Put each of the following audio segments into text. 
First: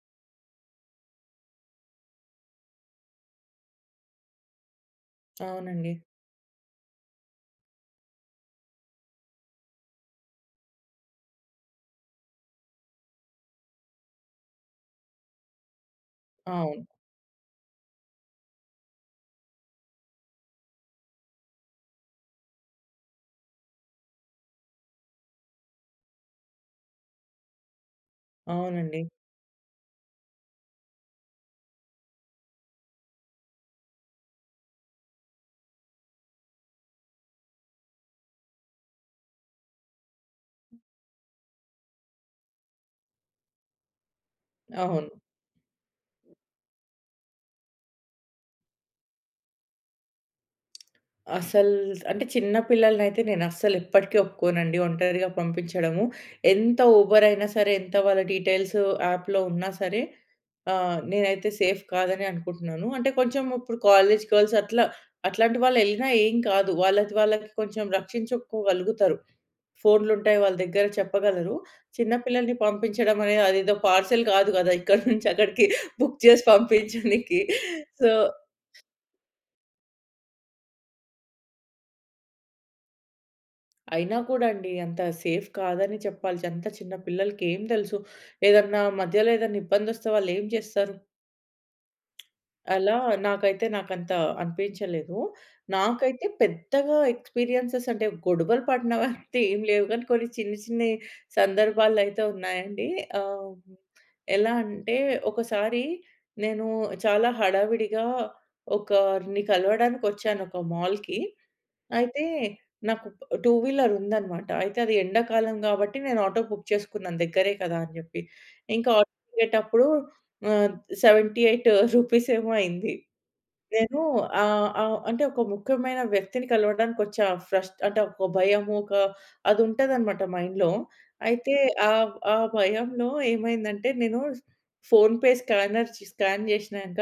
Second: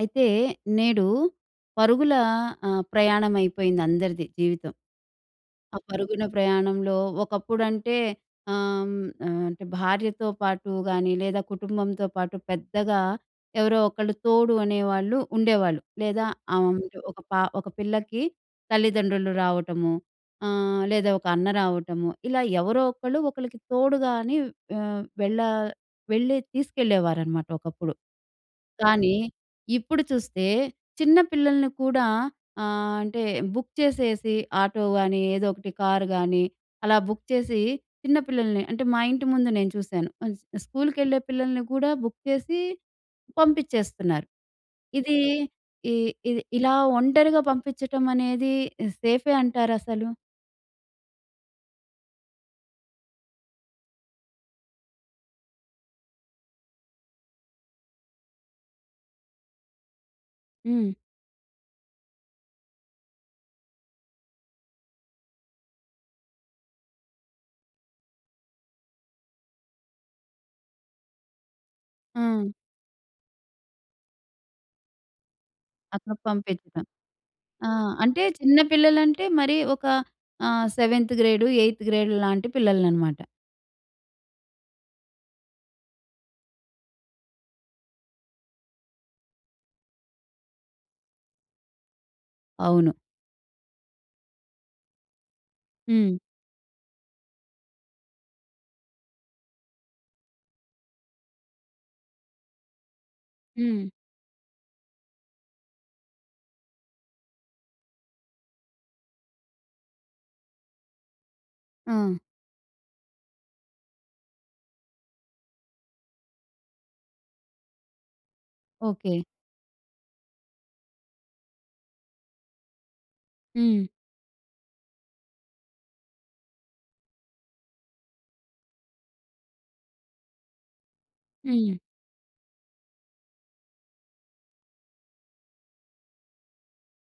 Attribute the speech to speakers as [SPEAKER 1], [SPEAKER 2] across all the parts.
[SPEAKER 1] అయితే, నేడు పరుగుల ఆహ్, ప్రయాణం అయిపోయింది అందరిది జీవితం... ఆ
[SPEAKER 2] అవునండి.
[SPEAKER 1] పరుగున ప్రయాణంలో ఒకప్పుడంటే ఆహ్, హ్మ్, ఆహ్, అంటే భార్యతో పాటు గాని, లేదా కుటుంబంతో పాటు పెద్దగా ఎవరో ఒకళ్ళు తోడు అనేవాళ్ళు ఉండేవాళ్ళు. లేదా, ఆ వం
[SPEAKER 2] అవును.
[SPEAKER 1] ఒక పా ఒక పిల్లకి తల్లిదండ్రులు రావటము. ఆహ్, లేదా ఒక అన్న రావటము, ఇలా ఎవరో ఒకళ్ళు ఒకళ్ళకి తోడుగాని ఆహ్, వెళ్ళ వెళ్ళే తీసుకెళ్ళేవారన్నమాట ఒకప్పుడు.
[SPEAKER 2] అవునండి.
[SPEAKER 1] కానీ, ఇప్పుడు చూస్తే చిన్న పిల్లల్ని కూడా ఆహ్, అంటే, బుక్ చేసేసి ఆటోగాని, ఏదో ఒకటి కార్‌గాని అలా బుక్ చేసి చిన్న పిల్లల్ని అంటే, మా ఇంటి ముందు నేను చూసాను. అస్ స్కూల్‌కెళ్ళే పిల్లల్ని కూడా బుక్ చేసి, పంపిచ్చేస్తున్నారు.
[SPEAKER 2] అవును.
[SPEAKER 1] ఇది ఈ ఇది ఇలా ఒంటరిగా పంపిచ్చటం అనేది ఇ సేఫే అంటారా అసలు?
[SPEAKER 2] అసల్ అంటే చిన్న పిల్లలని అయితే, నేను అస్సలు ఎప్పటికీ ఒప్పుకోనండి ఒంటరిగా పంపిచ్చడము. ఎంత ఉబర్ అయినా సరే ఎంత వాళ్ళ డీటెయిల్సొ యాప్‌లో ఉన్న సరే,
[SPEAKER 1] హ్మ్.
[SPEAKER 2] ఆహ్, నేనైతే సేఫ్ కాదని అనుకుంటున్నాను. అంటే, కొంచెం ఇప్పుడు కాలేజ్ గర్ల్స్ అట్లా, అట్లాంటి వాళ్ళు యెళ్ళిన ఏం కాదు. వాళ్ళది, వాళ్ళకి కొంచెం రక్షించుకోగలుగుతరు. ఫోన్‌లుంటాయి వాళ్ళ దగ్గర చెప్పగలరు. చిన్న
[SPEAKER 1] ఆ!
[SPEAKER 2] పిల్లల్ని పంపించడం అనే అదేదో పర్సనల్ కాదు గదా! ఇక్కడి నుంచి అక్కడికి బుక్
[SPEAKER 1] అక్కడకి
[SPEAKER 2] చేసి
[SPEAKER 1] పంపిచ్చటం.
[SPEAKER 2] పంపించనికి
[SPEAKER 1] ఆ!
[SPEAKER 2] సో
[SPEAKER 1] అంటే చిన్న పిల్లలంటే, మరి ఒక ఆహ్, సెవెంత్ గ్రేడ్, ఎయిత్ గ్రేడ్ లాంటి పిల్లలననమాట.
[SPEAKER 2] అయినా కూడా అండి అంత సేఫ్ కాదని చెప్పాలి అంత చిన్న పిల్లలకి ఏం తెలుసు? ఏదన్నా మధ్యలో ఏదైనా ఇబ్బంది వస్తే వాళ్ళు ఏం జేస్తరు?
[SPEAKER 1] అవును.
[SPEAKER 2] అలా నాకైతే నాకంత అనిపిచ్చలేదు.
[SPEAKER 1] హ్మ్.
[SPEAKER 2] నాకైతే పెద్దగా ఎక్స్పీరియెన్సెస్ అంటే గొడవలు పడినవంత ఏం లేవు గానీ కొన్ని చిన్న చిన్న‌యి సందర్భాలు అయితే ఉన్నాయండి. ఆహ్,
[SPEAKER 1] హ్మ్.
[SPEAKER 2] ఎలా అంటే ఒకసారి నేను చాలా హడావిడిగా ఒకరిని కలవడానికొచ్చాను ఒక మాల్‌కి.
[SPEAKER 1] ఆ!
[SPEAKER 2] అయితే నాకు టూ వీలర్ ఉందన్నమాట అయితే అది ఎండాకాలం గాబట్టి నేను ఆటో బుక్ చేసుకున్నాను దగ్గరే కదా అని జెప్పి. ఇంకా ఆటో
[SPEAKER 1] ఓకే.
[SPEAKER 2] దిగేటప్పుడు ఆహ్, 78 రూపీస్ ఏమో అయింది.
[SPEAKER 1] హ్మ్.
[SPEAKER 2] నేను ఆహ్, ఆహ్, అంటే ఒక ముఖ్యమైన వ్యక్తిని కలవడానికి వచ్చా ఫ్రస్ట్ అంటే ఒక భయము ఒక అది ఉంటదనమాట మైండ్‌లో. అయితే
[SPEAKER 1] హ్మ్.
[SPEAKER 2] ఆహ్, ఆ భయంలో ఏమైందంటే నేను ఫోన్‌పే స్కానర్ స్ స్కాన్ చేశినంక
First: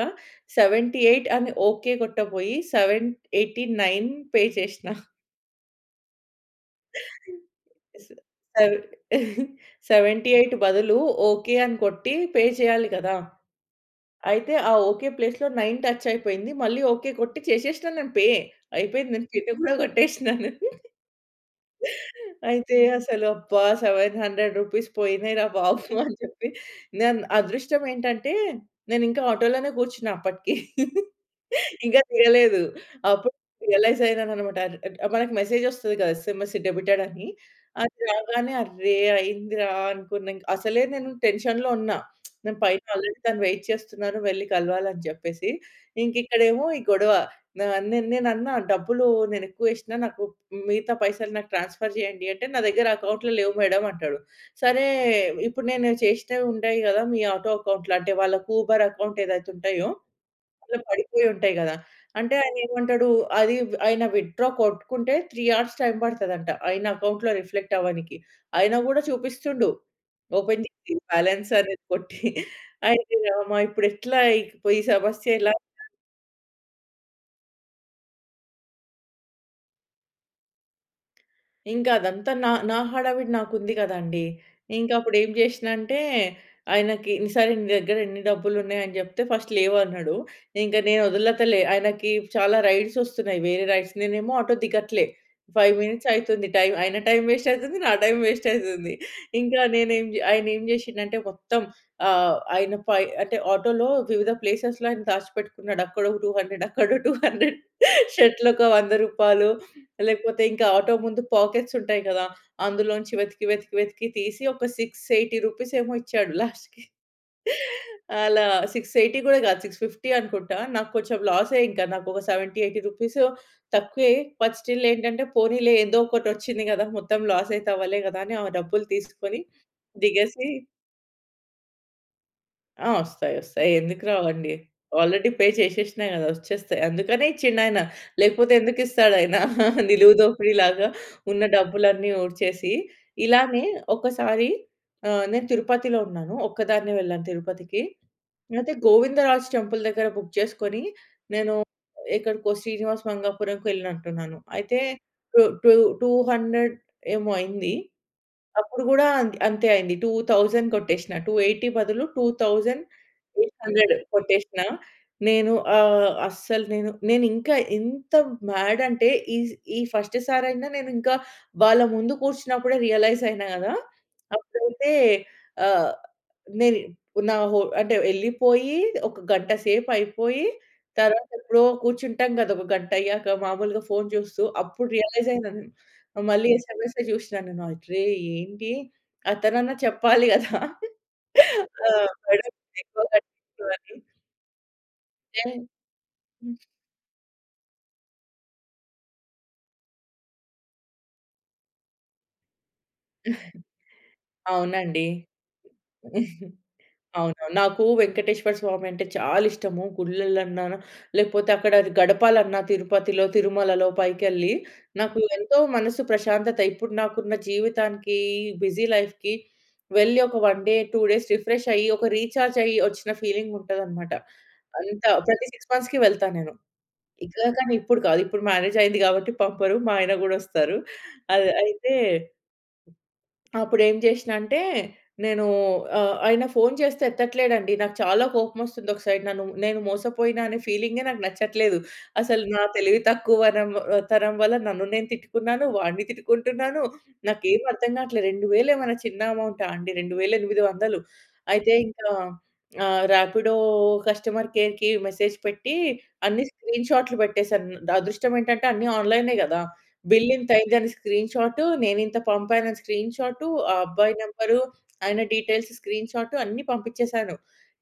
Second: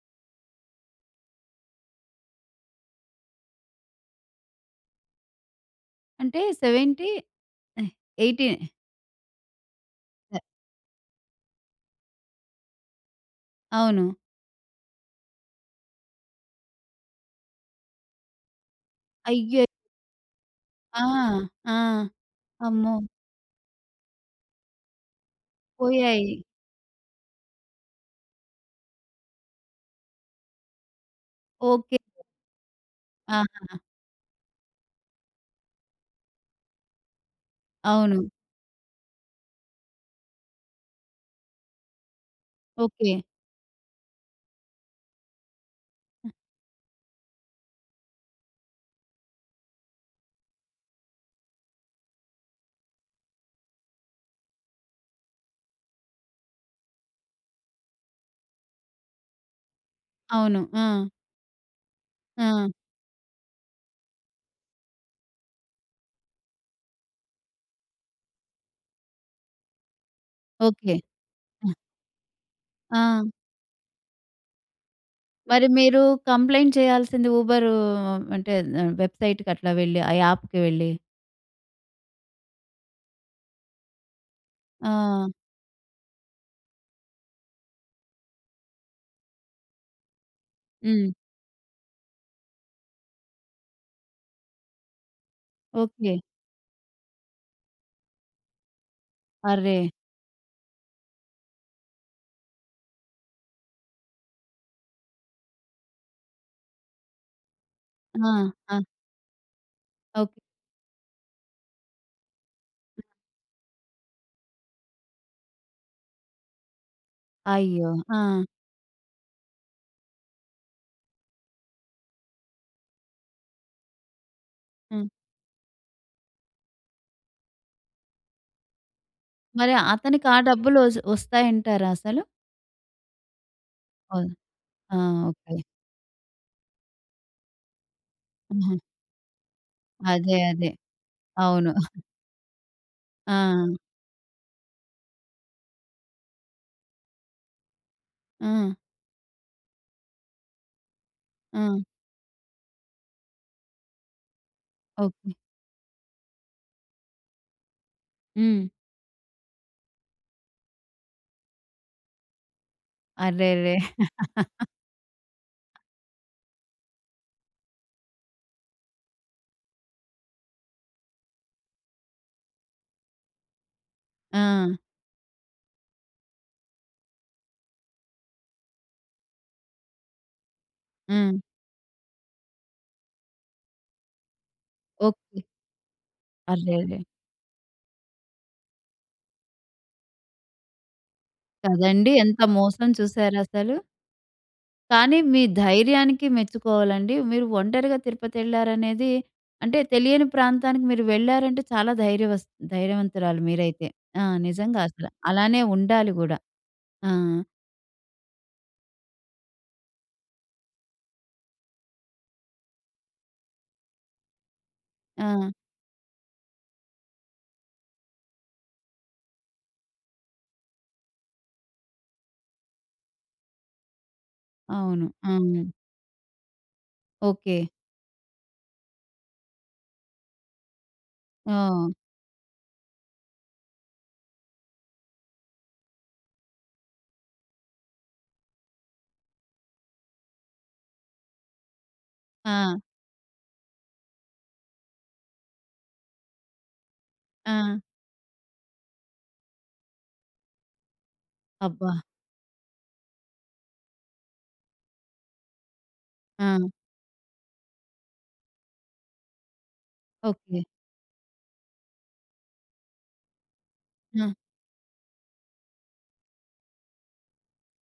[SPEAKER 2] 78 అని ఓకే కొట్టబోయి 789 పే చేష్నా.
[SPEAKER 1] అంటే 70 80.
[SPEAKER 2] సెవె 78 బదులు ఓకే. అని కొట్టి పే చేయాలి గదా!
[SPEAKER 1] అవును.
[SPEAKER 2] అయితే ఆ ఓకే ప్లేస్‌లో 9 టచ్ అయిపోయింది మళ్ళీ ఓకే కొట్టి చేషేష్న నేను పే. అయిపోయింది నేను కేట్
[SPEAKER 1] అయ్యో!
[SPEAKER 2] గూడా గొట్టేష్నాను.
[SPEAKER 1] ఆ! ఆ!
[SPEAKER 2] అయితే
[SPEAKER 1] అమ్మో!
[SPEAKER 2] అసలు అబ్బా! 700 రూపీస్ పోయినాయి రా బాబు అని
[SPEAKER 1] పోయాయి.
[SPEAKER 2] చెప్పి నే‌న్ అదృష్టం ఏంటంటే నేను ఇంకా ఆటో‌లోనే గూర్చున్న అప్పటికి.
[SPEAKER 1] ఓకే.
[SPEAKER 2] ఇంకా దిగలేదు అప్పుడు
[SPEAKER 1] ఆహా!
[SPEAKER 2] రియలైజ్ అయినానన్నమాట ఆర్ ఆ‌ట్ మనకు మెసేజ్ వస్తది గదా! ఎస్ఎంఎస్ డెబిటెడ్ అని. అది
[SPEAKER 1] అవును.
[SPEAKER 2] రాగానే అర్రె! అయిందిరా అనుకున్నా ఇంక్ అసలే నేను టెన్షన్‌‌లో ఉన్నా నేను పైన ఆల్రెడీ
[SPEAKER 1] ఓకే.
[SPEAKER 2] తను వెయిట్ చేస్తున్నారు వెళ్లి కలవాలని చెప్పేసి. ఇంక ఇక్కడేమో ఈ గొడవ నా‌ న్ నే‌నన్నా డబ్బులు నేను ఎక్కువ వేష్న మిగతా పైసలు నాకు ట్రాన్‌స్‌ఫర్ జేయండి అంటే నా దగ్గర అకౌంట్‌లో లేవు మేడమ్ అంటడు. సరే ఇప్పుడు నేను చేషినవి ఉంటాయి గదా! మీ ఆటో అకౌంట్‌లో. అంటే వాళ్ళకి ఊబర్ అకౌంట్ ఏదైతే ఉంటాయో
[SPEAKER 1] అవును.
[SPEAKER 2] ఇట్లా
[SPEAKER 1] ఆ!
[SPEAKER 2] పడిపోయి ఉంటాయి గదా! అంటే ఆయన
[SPEAKER 1] ఆ!
[SPEAKER 2] ఏమంటాడు, అది ఆయన విత్‌డ్రా కొట్టుకుంటే 3 హార్స్ టైమ్ పడతదంట ఆయన అకౌంట్‌లో రిఫ్లెక్ట్ అవ్వనీకి. ఆయన గూడా చూపిస్తుండు ఓపెన్ చేసి
[SPEAKER 1] ఓకే.
[SPEAKER 2] బాలన్స్ అనేది కొట్టి అయ్యో!
[SPEAKER 1] ఆ!
[SPEAKER 2] రామా ఇప్పుడు ఎట్లా ‌ఈ సమస్య ఎలా?
[SPEAKER 1] మరి మీరు కంప్లెయింట్ చేయాల్సింది ఊబరూ అంటే ఆహ్, వెబ్సైట్‌కి అట్లా వెళ్ళి ఆ యాప్‌కి వెళ్ళి.
[SPEAKER 2] ఇంకా అదంతా నా, నా హడావిడి నాకుంది గదండీ! ఇంక అప్పుడు ఏం
[SPEAKER 1] ఆ!
[SPEAKER 2] జేష్నా అంటే ఆయనకి సరే నీ దగ్గర ఎన్ని డబ్బులు ఉన్నాయి అని జెప్తే ఫస్ట్ లేవు అన్నాడు. ఇంక నేను
[SPEAKER 1] హ్మ్.
[SPEAKER 2] వదలతలే ఆయనకి చాలా రైడ్స్ వస్తున్నాయి వేరే రైడ్స్. నేనేమో ఆటో దిగట్లే. 5 మినిట్స్
[SPEAKER 1] ఓకే.
[SPEAKER 2] అయితుంది టైమ్. ఆయన టైం వేస్ట్ అయితుంది నా టైం వేస్ట్ అయితుంది ఇంకా
[SPEAKER 1] అర్రె!
[SPEAKER 2] నేనే ఏం జే ఆయన ఏం చేషిండంటే మొత్తం ఆహ్, ఆయన పై అంటే ఆటోలో వివిధ ప్లేసెస్‌లో ఆయన దాచిపెట్టుకున్నాడు అక్కడ ఒక 200 అక్కడో 200
[SPEAKER 1] ఆ!
[SPEAKER 2] షర్ట్‌లో ఒక
[SPEAKER 1] ఆ!
[SPEAKER 2] రూ. 100
[SPEAKER 1] ఓకె.
[SPEAKER 2] లేకపోతే ఇంకా ఆటో ముందు పాకెట్స్ ఉంటాయి గదా! అందులోంచి వెతికి, వెతికి, వెతికి తీసి ఒక 680 రూపీస్ ఏమో ఇచ్చాడు లాస్ట్‌కి.
[SPEAKER 1] అయ్యో! ఆ!
[SPEAKER 2] అలా 680 గూడా గాదు 650 అనుకుంటా నాకు కొంచెం లాసే ఇంకా నాకు ఒక 70, 80 రూపీస్ తక్కువే బట్ స్టిల్
[SPEAKER 1] హ్మ్.
[SPEAKER 2] ఏంటంటే పోనీలే ఏదో ఒకటి వచ్చింది గదా మొత్తం లాస్ అయితే అవ్వలే గదా అని ఆ డబ్బులు తీసుకొని
[SPEAKER 1] మరి అతనికి ఆ
[SPEAKER 2] దిగేసి
[SPEAKER 1] డబ్బులు వజ్ వస్తాయంటారా అసలు?
[SPEAKER 2] ఆ! వస్తాయి. వస్తాయి. ఎందుకు
[SPEAKER 1] అవునా?
[SPEAKER 2] రావండి?
[SPEAKER 1] ఆ!
[SPEAKER 2] Already pay
[SPEAKER 1] okay.
[SPEAKER 2] చేసేసినా కదా! వచ్చేస్తాయి. అందుకనే ఇచ్చిండాయన. లేకపోతే
[SPEAKER 1] హ్మ్.
[SPEAKER 2] ఎందుకిస్తాడాయన నిలువు
[SPEAKER 1] అదే.
[SPEAKER 2] దోపిడీ
[SPEAKER 1] అదే.
[SPEAKER 2] లాగా, ఉన్న
[SPEAKER 1] అవును.
[SPEAKER 2] డబ్బులన్నీ ఊడ్చేసి, ఇలానే
[SPEAKER 1] ఆ!
[SPEAKER 2] ఒకసారి ఆహ్, నేను తిరుపతిలో ఉన్నాను. ఒక్కదాన్నే వెళ్ళాను తిరుపతికి. అయితే
[SPEAKER 1] ఆ!
[SPEAKER 2] గోవిందరాజ్ టెంపుల్ దగ్గర బుక్ చేసుకొని, నేను
[SPEAKER 1] ఆ!
[SPEAKER 2] ఎక్కడికో శ్రీనివాస మంగాపురం‌కి వెళ్ళినట్టున్నాను. అయితే
[SPEAKER 1] okay.
[SPEAKER 2] Two two two hundred ఏమో అయింది.
[SPEAKER 1] హ్మ్.
[SPEAKER 2] అప్పుడు కూడా అంతే అయింది. 2000 కొట్టేసినా. 280 బదులు టూ థౌజండ్ ఎయిట్
[SPEAKER 1] అరెరే!
[SPEAKER 2] హండ్రెడ్ కొట్టేసినా. నేను ఆహ్, అస్సలు నేను, నేనింకా ఇంత మ్యాడ్ అంటే, ఈ స్ ఈ ఫస్ట్ సారి అయినా నేను ఇంకా వాళ్ళ ముందు కూర్చున్నప్పుడే రియలైజ్ అయినా కదా!
[SPEAKER 1] ఆ!
[SPEAKER 2] అప్పుడైతే ఆహ్, నేని నా హో అంటే ఎళ్ళిపోయి, ఒక గంట సేపు అయిపోయి తరువాత
[SPEAKER 1] ఆ!
[SPEAKER 2] ఎప్పుడో కూర్చుంటాం కదా! ఒక గంట అయ్యాక మాములుగా ఫోన్ చూస్తూ. అప్పుడు రియలైజ్
[SPEAKER 1] ఓకే.
[SPEAKER 2] అయినా. మళ్ళీ
[SPEAKER 1] అరెరే!
[SPEAKER 2] ఎస్ఎంఎసే చూసినా నేను అరే! ఏంటి అతనన్నా చెప్పాలి కదా! ఆహ్,
[SPEAKER 1] కదండీ! ఎంత
[SPEAKER 2] మేడమ్
[SPEAKER 1] మోసం
[SPEAKER 2] ఎక్కువ కట్టిన్రు
[SPEAKER 1] చూసారాసలు!
[SPEAKER 2] అని.
[SPEAKER 1] కానీ మీ ధైర్యానికి
[SPEAKER 2] [unintelligible]
[SPEAKER 1] మెచ్చుకోవాలండి. మీరు ఒంటరిగా తిరుపతి వెళ్లారనేది అంటే తెలియని ప్రాంతానికి మీరు వెళ్ళారంటే చాలా ధైర్యవస్ ధైర్యవంతురాలు మీరైతే. ఆహ్, నిజంగా
[SPEAKER 2] అవునండి.
[SPEAKER 1] అసలు! అలానే ఉండాలి కూడా ఆ!
[SPEAKER 2] అవునవును. నాకు వెంకటేశ్వర స్వామి అంటే చాలా ఇష్టము. గుళ్లలన్నా లేకపోతే అక్కడ గడపాలన్న తిరుపతిలో, తిరుమలలో పైకెళ్ళి, నాకు
[SPEAKER 1] ఆ!
[SPEAKER 2] ఎంతో మనసు ప్రశాంతత! ఇప్పుడు నాకున్న జీవితానికి బిజీ లైఫ్‌కి వెళ్లి ఒక 1 డే, 2 డేస్ రిఫ్రెష్ అయ్యి ఒక రీచార్జ్ అయ్యి వచ్చిన ఫీలింగ్ ఉంటదన్నమాట. అంత
[SPEAKER 1] అవును.
[SPEAKER 2] ప్రతి
[SPEAKER 1] హ్మ్.
[SPEAKER 2] 6 మంత్స్‌కి వెళ్తా నేను. ఇంకా
[SPEAKER 1] ఓకే.
[SPEAKER 2] కానీ, ఇప్పుడు కాదు. ఇప్పుడు మ్యారేజ్ అయింది కాబట్టి పంపరు, మా ఆయన కూడొస్తారు. అది
[SPEAKER 1] ఓహ్!
[SPEAKER 2] అయితే అప్పుడు ఏం చేసినా అంటే నేను ఆహ్, ఆయన ఫోన్ చేస్తే ఎత్తట్లేదండి నాకు చాలా కోపం వస్తుంది. ఒక సైడ్ నన్ను నేను మోసపోయిన అనే ఫీలింగె నాకు నచ్చట్లేదు. అసలు నా
[SPEAKER 1] ఆ!
[SPEAKER 2] తెలివి తక్కువ వనం తరం వల్ల నన్ను నేను తిట్టుకున్నాను. వాడిని తిట్టుకుంటున్నాను. నాకేమి
[SPEAKER 1] ఆ!
[SPEAKER 2] అర్థం కావట్లేదు. 2000 ఏమైనా చిన్న అమౌంటా అండి! 2800 అయితే,
[SPEAKER 1] అబ్బా!
[SPEAKER 2] ఇంకా ఆహ్, రాపిడో కస్టమర్ కేర్‌కి మెసేజ్ పెట్టి అన్ని
[SPEAKER 1] ఆ!
[SPEAKER 2] స్క్రీన్ షాట్లు పెట్టేసాను. ద అదృష్టం ఏంటంటే అన్ని ఆన్‌లైనే కదా! Bill
[SPEAKER 1] okay.
[SPEAKER 2] ఇంతయిందని స్క్రీన్ షాట్, నేనింత పంపానని స్క్రీన్ షాట్. ఆ అబ్బాయి
[SPEAKER 1] ఆ!
[SPEAKER 2] నంబర్, ఆయన డీటెయిల్స్ స్క్రీన్ షాట్ అన్ని పంపించేసాను.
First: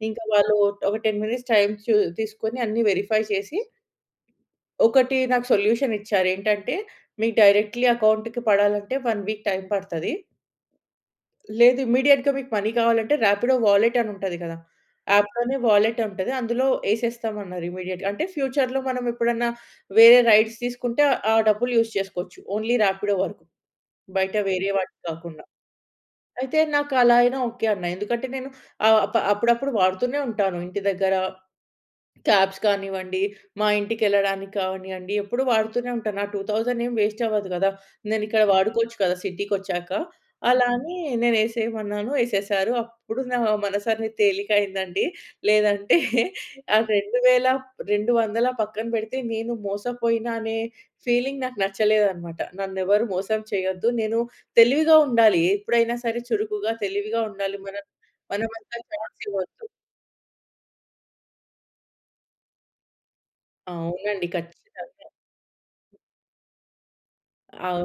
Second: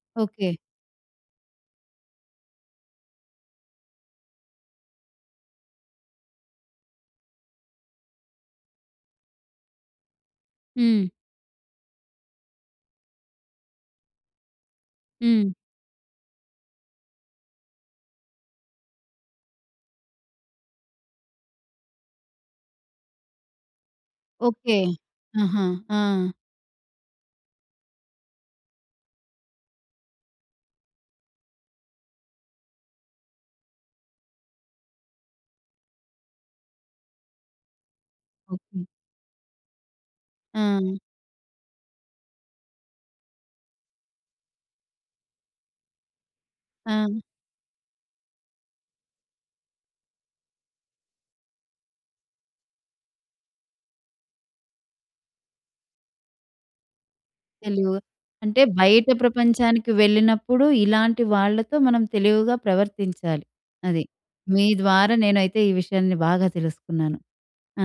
[SPEAKER 2] ఇంకా
[SPEAKER 1] ఓకే.
[SPEAKER 2] వాళ్ళు ఒక 10 మినిట్స్ టైమ్ తీసుకొని అన్నీ వెరిఫై చేసి ఒకటి నాకు సొల్యూషన్ ఇచ్చారు ఏంటంటే మీకు డైరెక్ట్‌లీ అకౌంట్‌కి పడాలంటే 1 వీక్ టైమ్ పడ్తది...
[SPEAKER 1] హ్మ్.
[SPEAKER 2] లేదు. ఇమ్మీడియేట్‌గా మీకు మనీ కావాలంటే రాపిడో వాలెట్ అని ఉంటది కదా!
[SPEAKER 1] హ్మ్.
[SPEAKER 2] అప్‌లోనే వాలెట్ ఉంటది. అందులో ఎసేస్తాం అన్నారు. ఇమ్మీడియేట్‌గా. అంటే ఫ్యూచర్‌లో మనం ఎప్పుడన్నా వేరే రైడ్స్ తీసుకుంటే ఆ డబ్బులు యూజ్ చేసుకోవచ్చు. ఓన్లీ రాపిడో వరకు. బయట వేరే
[SPEAKER 1] ఓకే.
[SPEAKER 2] వాటికి కాకుండా.
[SPEAKER 1] ఆహా! ఆ!
[SPEAKER 2] అయితే నాకు అలా అయినా ఓకె. అన్న. ఎందుకంటే నేను ఆప అప్పుడప్పుడు వాడుతూనే ఉంటాను. ఇంటి దగ్గర క్యాబ్స్ కానివ్వండి, మా ఇంటికెళ్ళడానికి కానివ్వండి. ఎప్పుడూ వాడుతూనే ఉంటాను. ఆ 2000 ఏం వేస్ట్ అవ్వదు కదా! నేను ఇక్కడ
[SPEAKER 1] ఓకే.
[SPEAKER 2] వాడుకోవచ్చు కదా! సిటీకొచ్చాక. అలా అని
[SPEAKER 1] ఆ!
[SPEAKER 2] నేను ఎసేయమన్నాను ఎసేసారు. అప్పుడు నా మనసనేది తేలిక అయిందండి. లేదంటే ఆ రెండు
[SPEAKER 1] ఆ!
[SPEAKER 2] వేల, 200 పక్కన పెడితే, నేను మోసపోయిన అనే ఫీలింగ్ నాకు నచ్చలేదన్నమాట. నన్ను ఎవరు మోసం చేయొద్దు, నేను తెలివిగా ఉండాలి, ఎప్పుడైనా సరే చురుకుగా తెలివిగా ఉండాలి. మన
[SPEAKER 1] తెలివు అంటే
[SPEAKER 2] మనమంతా
[SPEAKER 1] బయట
[SPEAKER 2] చాన్స్ ఇవ్వోద్దు.
[SPEAKER 1] ప్రపంచానికి వెళ్ళినప్పుడు ఇలాంటి వాళ్ళతో మనం తెలివిగా ప్రవర్తించాలి. అది.
[SPEAKER 2] అవునండి.
[SPEAKER 1] మీ
[SPEAKER 2] ఖచ్చితంగా.
[SPEAKER 1] ద్వారా నేనైతే ఈ విషయాన్ని బాగా తెలుసుకున్నాను.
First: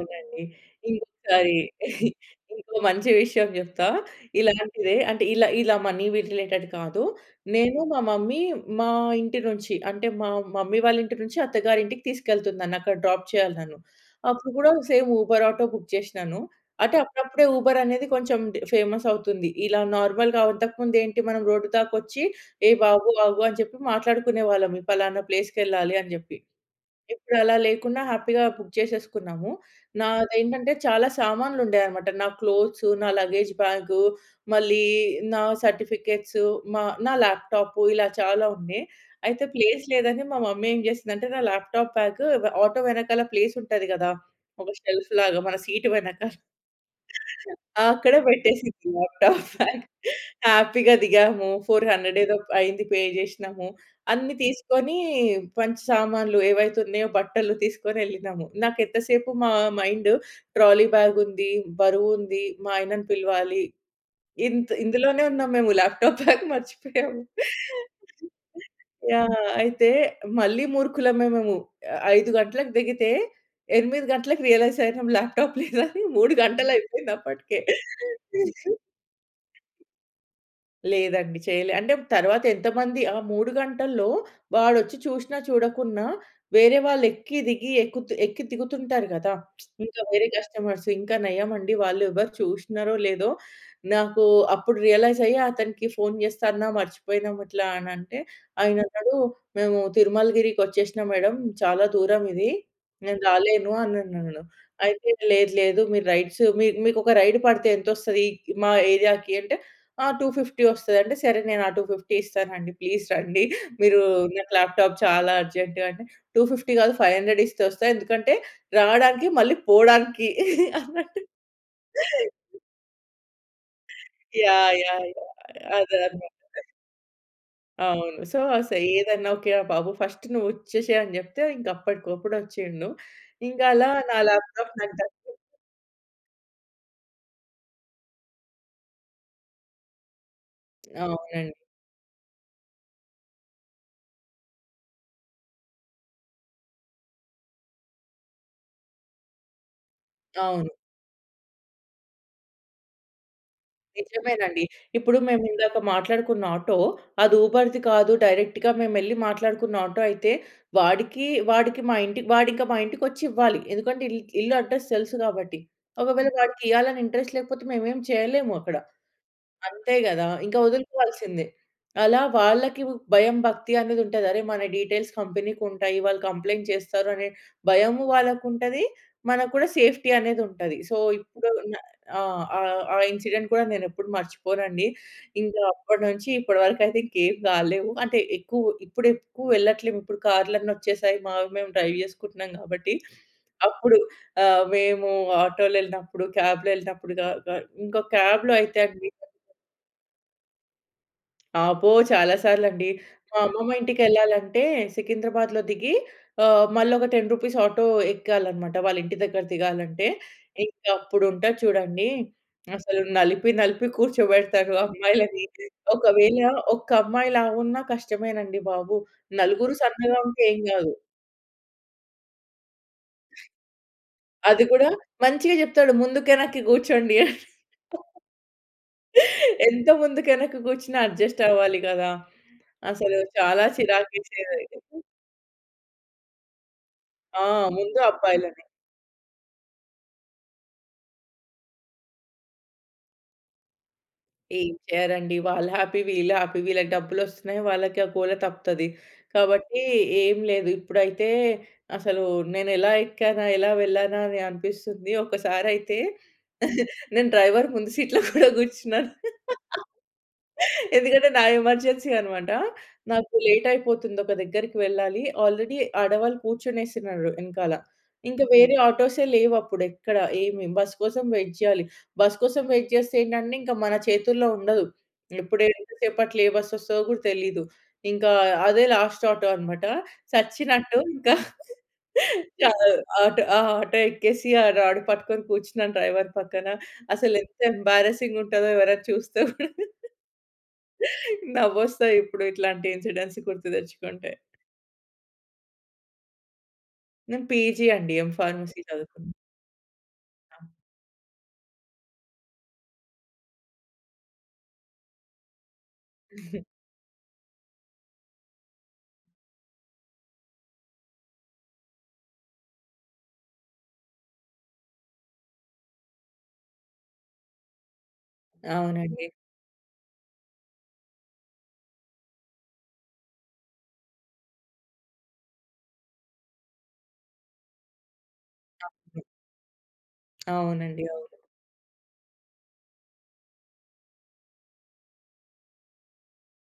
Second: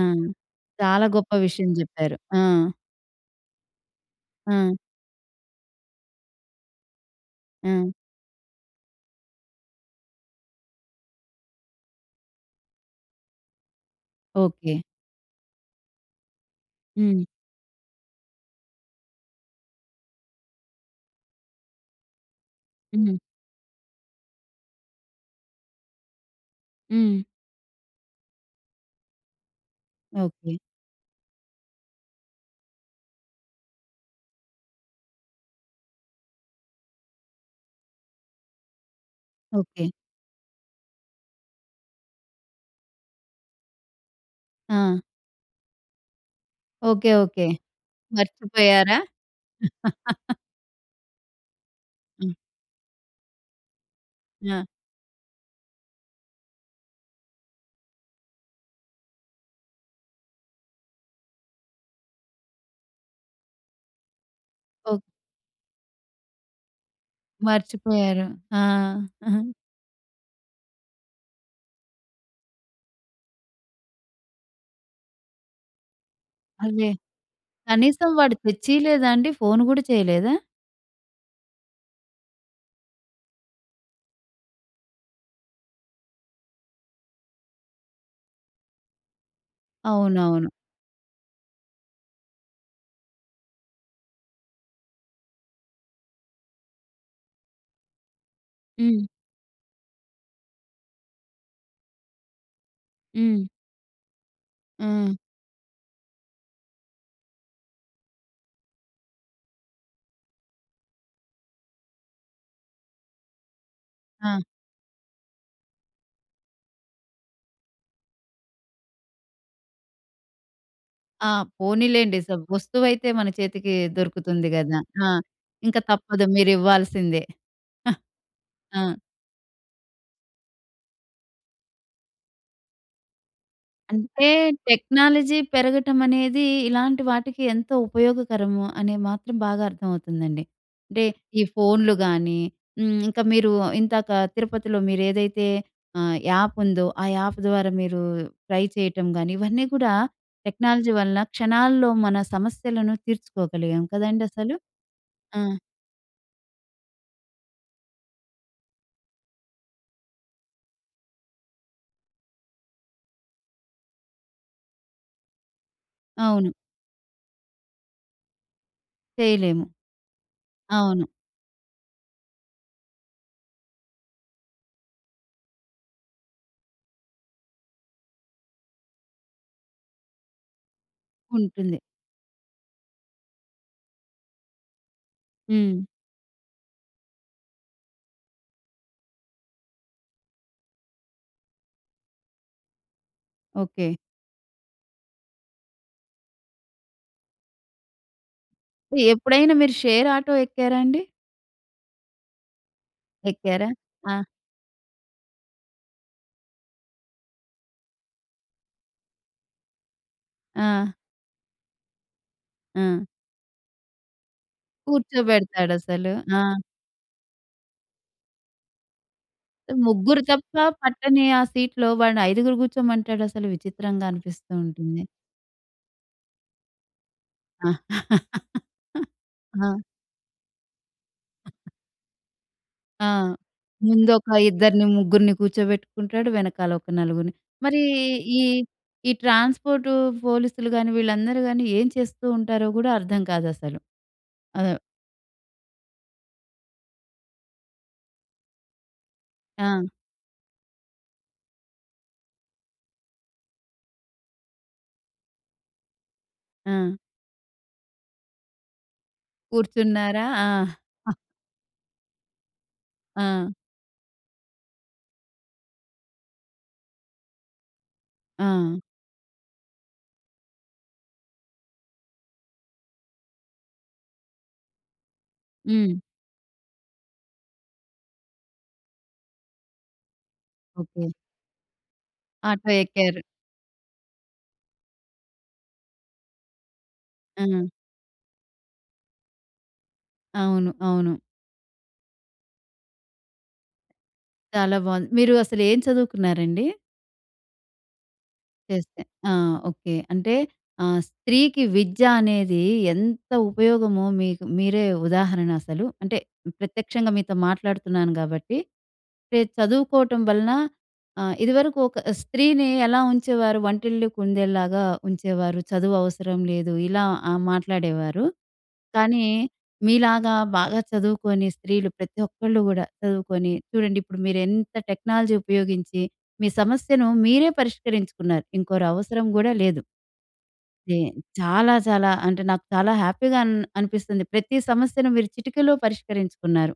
[SPEAKER 1] ఆహ్, చాలా గొప్ప
[SPEAKER 2] ఇంకొకసారి
[SPEAKER 1] విషయం చెప్పారు. ఆ!
[SPEAKER 2] ఇంకో మంచి విషయం చెప్తా
[SPEAKER 1] ఆ!
[SPEAKER 2] ఇలాంటిదే అంటే ఇలా, ఇలా మనీవి రిలేటెడ్ కాదు. నేను,
[SPEAKER 1] ఆ!
[SPEAKER 2] మా మమ్మీ మా ఇంటి నుంచి అంటే మా మమ్మీ వాళ్ళ ఇంటి నుంచి అత్తగారి ఇంటికి తీసుకెళ్తుంది. నన్ను అక్కడ డ్రాప్ చేయాలి తను. అప్పుడు కూడా
[SPEAKER 1] okay.
[SPEAKER 2] Same Uber auto book చేసినాను. అంటే
[SPEAKER 1] హ్మ్.
[SPEAKER 2] అప్పుడప్పుడే ఉబర్ అనేది కొంచెం ఫేమస్ అవుతుంది. ఇలా నార్మల్‌గా అంతకు ముందు ఏంటి మనం రోడ్డు దాకా వచ్చి ఏ బాబు
[SPEAKER 1] హ్మ్.
[SPEAKER 2] ఆగు అని చెప్పి మాట్లాడుకునేవాళ్ళం పలానా ప్లేస్‌కెళ్ళాలి అని చెప్పి.
[SPEAKER 1] హ్మ్.
[SPEAKER 2] ఇప్పుడు అలా లేకుండా హ్యాపీగా బుక్ చేసేసుకున్నాము.
[SPEAKER 1] ఓకే.
[SPEAKER 2] నాదేంటంటే చాలా సామాన్లు ఉండేవి అన్నమాట. నా క్లోత్స్, నా లగేజ్ బ్యాగ్, మళ్ళీ నా సర్టిఫికేట్స్, మా నా లాప్‌టాప్ ఇలా చాలా ఉండే. అయితే ప్లేస్
[SPEAKER 1] ఓకే.
[SPEAKER 2] లేదని మా మమ్మీ ఏం చేసిందంటే, నా లాప్‌టాప్ బ్యాగ్ వ ఆటో వెనకాల ప్లేస్ ఉంటది కదా! ఒక
[SPEAKER 1] ఆ!
[SPEAKER 2] షెల్ఫ్‌లాగా, మన సీటు వెనకాల
[SPEAKER 1] ఓకే. ఓకే.
[SPEAKER 2] అక్కడ పెట్టేసింది
[SPEAKER 1] మర్చిపోయారా?
[SPEAKER 2] Laptop bag. హ్యాపీ‌గా దిగాము. 400
[SPEAKER 1] హ్మ్.
[SPEAKER 2] ఏదో అయింది. పే చేసినాము. అన్ని
[SPEAKER 1] ఆ!
[SPEAKER 2] తీసుకొని మంచి సామాన్లు ఏవైతే ఉన్నాయో బట్టలు తీసుకొని ఎళ్ళినాము. నాకెంత సేపు మా మైండ్ ట్రాలీ బాగ్ ఉంది. బరువు ఉంది. మా ఆయనను పిలవాలి ఇంత్
[SPEAKER 1] ఓ
[SPEAKER 2] ఇందులోనే ఉన్నాము. మేము లాప్‌టాప్ బ్యాగ్ మర్చిపోయాము.
[SPEAKER 1] మర్చిపోయారు. ఆ!
[SPEAKER 2] యాహ్! అయితే మళ్ళి మూర్ఖులమే మేము. 5 గంటలకు దిగితే 8 గంటలకి రియలైజ్ అయినం లాప్‌టాప్ లేదని, 3 గంటలు
[SPEAKER 1] అవే
[SPEAKER 2] అయిపోయింది అప్పటికే.
[SPEAKER 1] కనీసం వాడు తెచ్చియ్యలేదా అండి? ఫోన్ కూడా చేయలేదా?
[SPEAKER 2] లేదండి. చేయలే. అంటే తర్వాత ఎంతమంది ఆ 3 గంటల్లో వాడు వచ్చి చూసినా చూడకున్నా, వేరే వాళ్ళు ఎక్కి దిగి, ఎక్కుతు ఎక్కి దిగుతుంటారు కదా! ఇంకా వేరే
[SPEAKER 1] అవునవును.
[SPEAKER 2] కస్టమర్స్ ఇంకా నయమండి వాళ్ళు ఎవరు చూసినారో లేదో. నాకు అప్పుడు రియలైజ్ అయ్యి అతనికి ఫోన్ చేస్తాన్నా మర్చిపోయినాం ఇట్లా అని అంటే, ఆయన
[SPEAKER 1] హ్మ్.
[SPEAKER 2] అన్నాడు, "మేము తిరుమలగిరికి వచ్చేసిన మేడం. చాలా దూరమిది. నేను
[SPEAKER 1] హ్మ్.
[SPEAKER 2] రాలేను." అనన్నాడు. అయితే
[SPEAKER 1] ఆ!
[SPEAKER 2] లేదు. లేదు. మీరు రైడ్స్ మీకు ఒక రైడ్ పడితే ఎంత వస్తది మా ఏరియా‌కి? అంటే ఆహ్, 250 వస్తది అంటే, సరే నేను ఆ 250 ఇస్తానండి. ప్లీజ్ రండి. మీరు
[SPEAKER 1] ఆ!
[SPEAKER 2] నాకు లాప్‌టాప్ చాలా అర్జెంట్ అంటే 250 కాదు, 500 ఇస్తే వస్తా, ఎందుకంటే రావడానికి మళ్ళీ పోవడానికి అన్నట్టు.
[SPEAKER 1] ఆహ్, పోనీలెండి స వస్తువైతే మన చేతికి దొరుకుతుంది
[SPEAKER 2] యహ్!
[SPEAKER 1] కదా!
[SPEAKER 2] యహ్!
[SPEAKER 1] ఆహ్, ఇంక
[SPEAKER 2] యహ్! అదే అదే
[SPEAKER 1] తప్పదు మీరు
[SPEAKER 2] అంటుంటారు.
[SPEAKER 1] ఇవ్వాల్సిందే.
[SPEAKER 2] అవును. సో, ఆస
[SPEAKER 1] ఆ!
[SPEAKER 2] ఏదైనా ఓకే. ఆహ్, బాబు ఫస్ట్ నువ్వు వచ్చేసేయ్ అని చెప్తే, ఇంక అప్పటికప్పుడు వచ్చిండు. ఇంక అలా నా
[SPEAKER 1] అంటే
[SPEAKER 2] లాప్‌టాప్ నాకు దక్కింది.
[SPEAKER 1] టెక్నాలజీ పెరగటం అనేది ఇలాంటి వాటికి ఎంతో ఉపయోగకరము అని మాత్రం బాగా అర్థమవుతుందండి. అంటే ఈ
[SPEAKER 2] అవునండి.
[SPEAKER 1] ఫోన్‌లుగాని, హ్మ్, ఇంకా మీరు ఇందాక తిరుపతిలో మీరు ఏదైతే ఆహ్, యాప్ ఉందో ఆ యాప్ ద్వారా మీరు ట్రై చేయటం గాని ఇవన్నీ కూడా
[SPEAKER 2] అవును.
[SPEAKER 1] టెక్నాలజీ వలన క్షణాల్లో మన సమస్యలను తీర్చుకోగలిగాం కదండీ అసలు.
[SPEAKER 2] నిజమేనండి. ఇప్పుడు
[SPEAKER 1] ఆ!
[SPEAKER 2] మేము ఇందాక మాట్లాడుకున్న ఆటో, అది ఉబర్‌ది కాదు. డైరెక్ట్‌గా మేమెళ్లి మాట్లాడుకున్న ఆటో అయితే, వాడికి, వాడికి మా ఇంటి వాడింక మా ఇంటికొచ్చి ఇవ్వాలి. ఎందుకంటే ఇల్ ఇల్లు అడ్రెస్ తెలుసు కాబట్టి. ఒకవేళ
[SPEAKER 1] అవును.
[SPEAKER 2] వాడికి ఇయ్యలని ఇంట్రెస్ట్ లేకపోతే మేమేం చేయలేము అక్కడ.
[SPEAKER 1] చేయలేము.
[SPEAKER 2] అంతే కదా! ఇంకా
[SPEAKER 1] అవును.
[SPEAKER 2] వదులుకోవాల్సిందే. అలా వాళ్ళకి భయం, భక్తి అనేది ఉంటది. అరె మన డీటెయిల్స్ కంపెనీ‌కి ఉంటాయి, వాళ్ళు కంప్లెయింట్ చేస్తారు. అనే భయము వాళ్ళకి ఉంటది. మనకు కూడా సేఫ్టీ అనేది ఉంటది. సో ఇప్పుడు న
[SPEAKER 1] ఉంటుంది.
[SPEAKER 2] ఆహ్, ఆహ్, ఇన్సిడెంట్ కూడా నేను ఎప్పుడు మర్చిపోనండి. ఇంకా
[SPEAKER 1] హ్మ్.
[SPEAKER 2] అప్పటి నుంచి ఇప్పటి వరకు అయితే ఇంకేం కాలేవు. అంటే ఎక్కు ఇప్పుడు ఎక్కువ వెళ్ళట్లేము. ఇప్పుడు కార్‌లన్నీ వచ్చేసాయి. మేము డ్రైవ్ చేసుకుంటున్నాం కాబట్టి,
[SPEAKER 1] ఓకే.
[SPEAKER 2] అప్పుడు ఆహ్, మేము ఆటో‌లో ఎళ్ళినప్పుడు, కాబ్‌లో ఎళ్ళినప్పుడు క క ఇంకో కాబ్‌లో అయితే అండీ
[SPEAKER 1] ఎప్పుడైనా మీరు షేర్ ఆటో ఎక్కారండి?
[SPEAKER 2] అబ్బో! చాలా సార్లండి. మా
[SPEAKER 1] ఎక్కారా?
[SPEAKER 2] అమ్మమ్మ
[SPEAKER 1] ఆ!
[SPEAKER 2] ఇంటికె‌ళ్ళాలంటే సికింద్రాబాద్‌లో దిగి ఆహ్, మల్లోక రూ. 10 ఆటో ఎక్కాలన్నమాట. వాళ్ళ ఇంటి దగ్గర దిగాలంటే, ఇంక
[SPEAKER 1] ఆ!
[SPEAKER 2] అప్పుడు ఉంటది చూడండి, అసలు
[SPEAKER 1] ఆ!
[SPEAKER 2] నలిపి, నలిపి కూర్చోబెడతారు అమ్మాయిలని.
[SPEAKER 1] కూర్చోబెడతాడు అసలు.
[SPEAKER 2] ఒకవేళ
[SPEAKER 1] ఆ!
[SPEAKER 2] ఒక్క అమ్మాయి లావున్నా కష్టమేనండి బాబు. నలుగురు
[SPEAKER 1] ఆహ్,
[SPEAKER 2] సన్నగా
[SPEAKER 1] ముగ్గురు
[SPEAKER 2] ఉంటే
[SPEAKER 1] తప్ప
[SPEAKER 2] ఏం గాదు.
[SPEAKER 1] పట్టని ఆ సీట్‌లో వాడిని ఐదుగురు కూర్చోమంటాడు అసలు విచిత్రంగా అనిపిస్తూ
[SPEAKER 2] అది కూడా
[SPEAKER 1] ఉంటుంది.
[SPEAKER 2] మంచిగా చెప్తాడు, "ముందుకే వెనక్కి కూర్చోండి", అని.
[SPEAKER 1] ఆ!
[SPEAKER 2] ఎంత ముందు వెనక్కు కూర్చున్న అడ్జస్ట్ అవ్వాలి కదా!
[SPEAKER 1] ఆ!
[SPEAKER 2] అసలు చాలా చిరాకు
[SPEAKER 1] ముందొక
[SPEAKER 2] వేసేదది అయితే
[SPEAKER 1] ఇద్దరిని, ముగ్గురిని కూర్చోబెట్టుకుంటాడు. వెనకాల ఒక నలుగురిని.
[SPEAKER 2] ఆ!
[SPEAKER 1] మరి
[SPEAKER 2] ముందు
[SPEAKER 1] ఈ
[SPEAKER 2] అబ్బాయిలని.
[SPEAKER 1] ఈ ట్రాన్స్‌పోర్టు, పోలీస్‌లు గాని, వీళ్ళందరూ గాని ఏం చేస్తూ ఉంటారో కూడా అర్థం కాదు అసలు? అదే
[SPEAKER 2] ఏం చేయరండి. వాళ్ళు హ్యాపీ, వీళ్ళు హ్యాపీ. వీళ్ళకి డబ్బులు వస్తున్నాయి, వాళ్ళకి ఆ గోల తప్పుతది. కాబట్టి
[SPEAKER 1] ఆ!
[SPEAKER 2] ఏం లేదు. ఇప్పుడైతే అసలు నేను ఎలా ఎక్కానా? ఎలా వెళ్ళానా? అని అనిపిస్తుంది. ఒకసారి అయితే
[SPEAKER 1] ఆ!
[SPEAKER 2] నేను డ్రైవర్ ముందు సీట్‌లో కూడా కూర్చున్నాను.
[SPEAKER 1] కూర్చున్నారా? ఆ!
[SPEAKER 2] ఎందుకంటే, నా ఎమర్జెన్సీ అన్నమాట. నాకు
[SPEAKER 1] ఆ!
[SPEAKER 2] లేట్ అయిపోతుంది ఒక దగ్గరికి వెళ్ళాలి. ఆల్రెడీ ఆడవాళ్ళు కూర్చొనేసినారు వెనకాల. ఇంక వేరే
[SPEAKER 1] ఆ!
[SPEAKER 2] ఆటోసే లేవు అప్పుడు ఎక్కడ. ఏమి బస్ కోసం వెయిట్ జేయాలి. బస్ కోసం వెయిట్ జేస్తే ఏంటంటే, ఇంక మన చేతుల్లో ఉండదు. ఇప్పుడు ఎంత
[SPEAKER 1] హ్మ్.
[SPEAKER 2] సేపు అట్లా ఏ బస్ వస్తదో కూడా తెలీదు. ఇంక అదే లాస్ట్ ఆటో అన్నమాట. చచ్చినట్టు
[SPEAKER 1] ఓకే.
[SPEAKER 2] ఇంక
[SPEAKER 1] ఆటో
[SPEAKER 2] ఆహ్,
[SPEAKER 1] ఎక్కారు.
[SPEAKER 2] ఆటు ఆ ఆటో ఎక్కేసి ఆ రాడ్ పట్టుకొని కూర్చున్నాను, డ్రైవర్ పక్కన. అసలు ఎంత
[SPEAKER 1] హ్మ్.
[SPEAKER 2] ఎంబ్యారసింగ్ ఉంటాదో! ఎవరైనా చూస్తే కూడా
[SPEAKER 1] అవును. అవును.
[SPEAKER 2] నవ్వొస్తాయి ఇప్పుడు ఇట్లాంటి ఇన్‌సిడెంట్స్ గుర్తు తెచ్చుకుంటే.
[SPEAKER 1] చాలా బావుంది. మీరు అసలు ఏం చదువుకున్నారండి?
[SPEAKER 2] నేను పీజీ అండి. ఎం ఫార్మసీ
[SPEAKER 1] చేస్తే.
[SPEAKER 2] చదువుకున్నా.
[SPEAKER 1] ఆ! ఓకే. అంటే,
[SPEAKER 2] ఆ!
[SPEAKER 1] ఆహ్, స్త్రీకి విద్య అనేదీ ఎంత ఉపయోగమో మీకు మీరే ఉదాహరణ అసలు. అంటే, ప్రత్యక్షంగా మీతో మాట్లాడుతున్నాను గాబట్టి, పె చదువుకోటం వలన ఆహ్, ఇదివరకు ఒక స్త్రీనీ ఎలా ఉంచేవారు? వంటిల్లు కుందేల్లాగా ఉంచేవారు. చదువవసరం లేదు, ఇలా ఆహ్, మాట్లాడేవారు, కానీ
[SPEAKER 2] అవునండి.
[SPEAKER 1] మీలాగా బాగా చదువుకొని, స్త్రీలు ప్రతి ఒక్కళ్ళు గూడా చదువుకొని చూడండిప్పుడు మీరెంత టెక్నాలజీ ఉపయోగించి, మీ సమస్యను మీరే పరిష్కరించుకున్నారు.
[SPEAKER 2] అవును.
[SPEAKER 1] ఇంకోరవసరం గూడా లేదు. నే
[SPEAKER 2] అవునండి. అవును.
[SPEAKER 1] చాలా చాలా అంటే, నాకు చాలా హ్యాపీగా అన్ అనిపిస్తుంది. ప్రతి సమస్యను మీరు చిటికలో పరిష్కరించుకున్నారు.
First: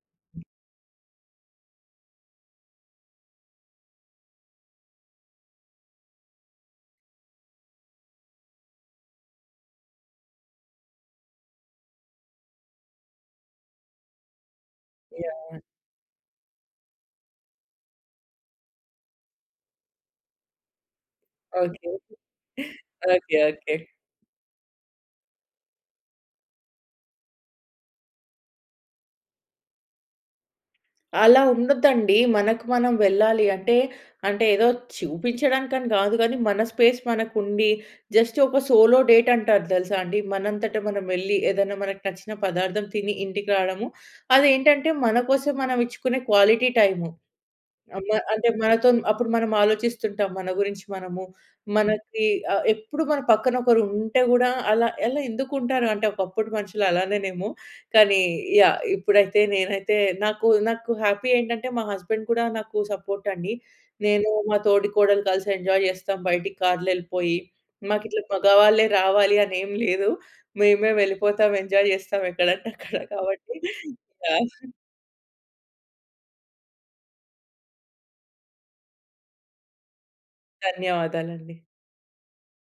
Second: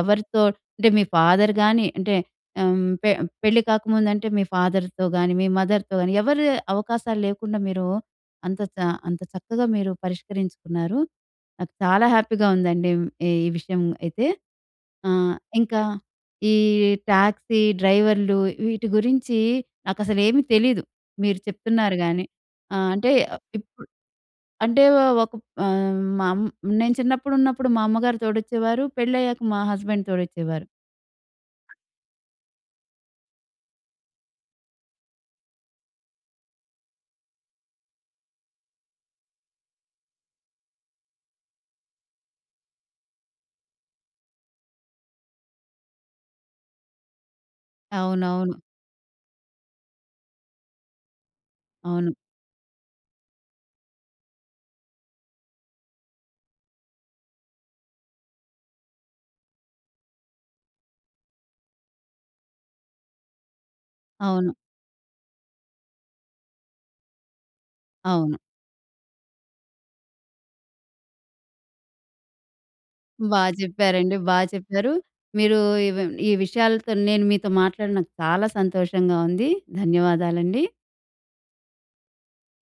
[SPEAKER 1] ఎవరితో అంటే, మీ ఫాదర్‌ గానీ, అంటే ఆహ్, పే పెళ్లి కాకముందంటే, మీ ఫాదర్‌తో గానీ, మీ మదర్‌తో గానీ, ఎవరీ అవకాశాలు లేకుండా, మీరు అంత చ అంత చక్కగా మీరు పరిష్కరించుకున్నారు. నాకు చాలా హ్యాపీగా ఉందండిమ్ ఈ విషయం అయితే. ఆహ్,
[SPEAKER 2] యాహ్!
[SPEAKER 1] ఇంకా ఈ ట్యాక్సీ డ్రైవర్‌లు, వీటి గురించీ నాకసలేమీ తెలీదు. మీరు
[SPEAKER 2] ఓకే.
[SPEAKER 1] చెప్తున్నారు గానీ
[SPEAKER 2] ఓకే.
[SPEAKER 1] ఆహ్, అంటే,
[SPEAKER 2] ఓకే.
[SPEAKER 1] ఆహ్,
[SPEAKER 2] ఓకే.
[SPEAKER 1] ఇప్పు అంటే వ ఒక‌ప్ ఆహ్, మా అం నేను చిన్నప్పుడున్నప్పుడు మా అమ్మగారు తోడొచ్చేవారు. పెళ్ళయ్యాక మా హస్బెండ్ తోడొచ్చేవారు.
[SPEAKER 2] అలా ఉండొద్దండి. మనకు మనం వెళ్ళాలి. అంటే అంటే ఏదో చూపించడానికని గాదు గానీ, మన స్పేస్ మనకుండి, జస్ట్ ఒక సోలో డేటంటారు తెలుసా అండి? మనంతట మనం వెళ్ళి, ఏదన్నా మనకి నచ్చిన పదార్థం తిని, ఇంటికి రాడము. అదేంటంటే మన కోసం మనమిచ్చుకునే క్వాలిటీ టైము. అమ్మ అంటే,
[SPEAKER 1] అవునవును.
[SPEAKER 2] మనతోన్ అప్పుడు మనం ఆలోచిస్తుంటాం మన గురించి మనము.
[SPEAKER 1] అవును.
[SPEAKER 2] మనకి ఆహ్, ఎప్పుడు మన పక్కన ఒకరుంటే గూడా, అలా అలా ఎందుకుంటారు? అంటే, ఒకప్పుడు మనుషులలానేనేమో. కానీ యాహ్! ఇప్పుడైతే నేనైతే నాకు నాకు హ్యాపీ ఏంటంటే, మా హస్బెండ్ కూడా నాకు సపోర్టండి. నేనూ,
[SPEAKER 1] అవును.
[SPEAKER 2] మా తోడికోడలు కలిసి ఎంజాయ్ చేస్తాం, బయిటికి కార్‌లో యెళ్ళిపోయి. మాకిట్లా
[SPEAKER 1] అవును.
[SPEAKER 2] మగవాళ్ళే రావాలి అనేం లేదు. మేమే వెళ్ళిపోతాం ఎంజాయ్ చేస్తాం ఎక్కడంటే అక్కడ
[SPEAKER 1] బా
[SPEAKER 2] కాబట్టి.
[SPEAKER 1] చెప్పారండి.
[SPEAKER 2] ఆ!
[SPEAKER 1] బా చెప్పారు. మీరూ ఇవ్ ఈ విషయాలతో నేను మీతో మాట్లాడినక చాలా సంతోషంగా ఉంది. ధన్యవాదాలండి.
[SPEAKER 2] ధన్యవాదాలండి.